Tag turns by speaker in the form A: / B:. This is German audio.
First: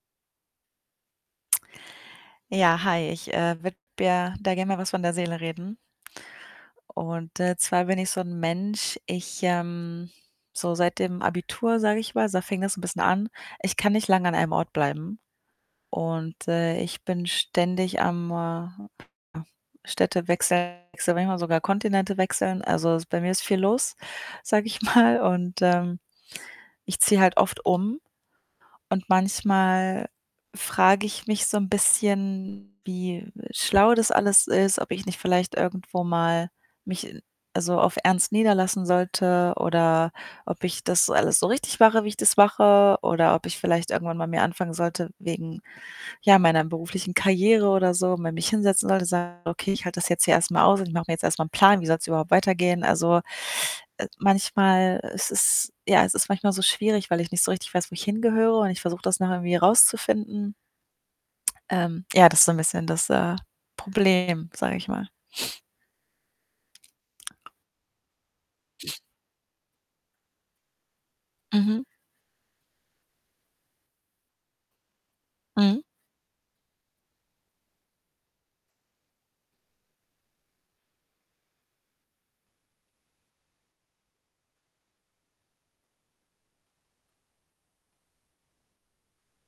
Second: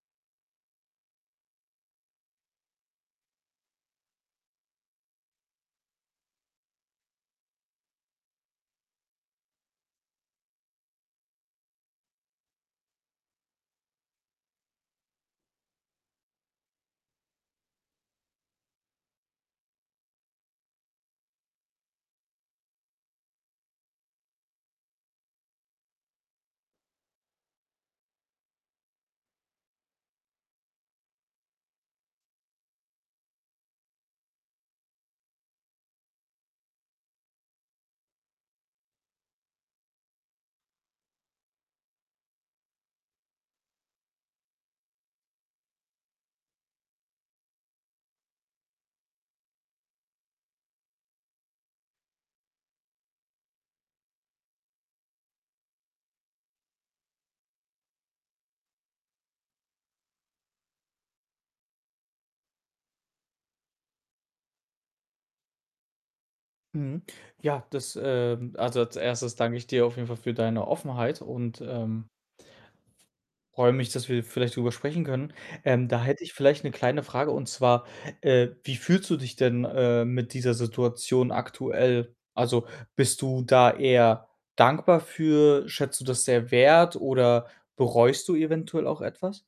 A: Ja, hi, ich, äh, würde mir da gerne mal was von der Seele reden. Und, äh, zwar bin ich so 'n Mensch, ich, ähm so seit dem Abitur, sage ich mal, da fing das 'n bisschen an, ich kann nicht lang an einem Ort bleiben und, äh, ich bin ständig am, äh, Städte wechseln, manchmal sogar Kontinente wechseln. Also, es bei mir ist viel los, sage ich mal, und, ähm, ich ziehe halt oft um und manchmal frage ich mich so 'n bisschen, wie schlau das alles ist, ob ich nicht vielleicht irgendwo mal mich also, auf ernst niederlassen sollte oder ob ich das alles so richtig mache, wie ich das mache oder ob ich vielleicht irgendwann mal mir anfangen sollte wegen, ja, meiner beruflichen Karriere oder so, mal mich hinsetzen sollte und sagen: „Okay, ich halte das jetzt hier erst mal aus und ich mache mir jetzt erst mal 'n Plan, wie soll's überhaupt weitergehen?“ Also, äh, manchmal ist es ja, es ist manchmal so schwierig, weil ich nicht so richtig weiß, wo ich hingehöre, und ich versuche das noch irgendwie rauszufinden. Ähm, ja, das ist so 'n bisschen das, äh, Problem, sage ich mal.
B: Mhm. Ja, das, ähm also, als 1. danke ich dir auf jeden Fall für deine Offenheit und,
A: Mhm.
B: ähm freue mich, dass wir vielleicht drüber sprechen können.
A: Mhm.
B: Ähm, da hätte ich vielleicht 'ne kleine Frage, und zwar, äh, wie fühlst du dich denn, äh, mit dieser Situation aktuell? Also, bist du da eher dankbar für? Schätzt du das sehr wert, oder bereust du eventuell auch etwas?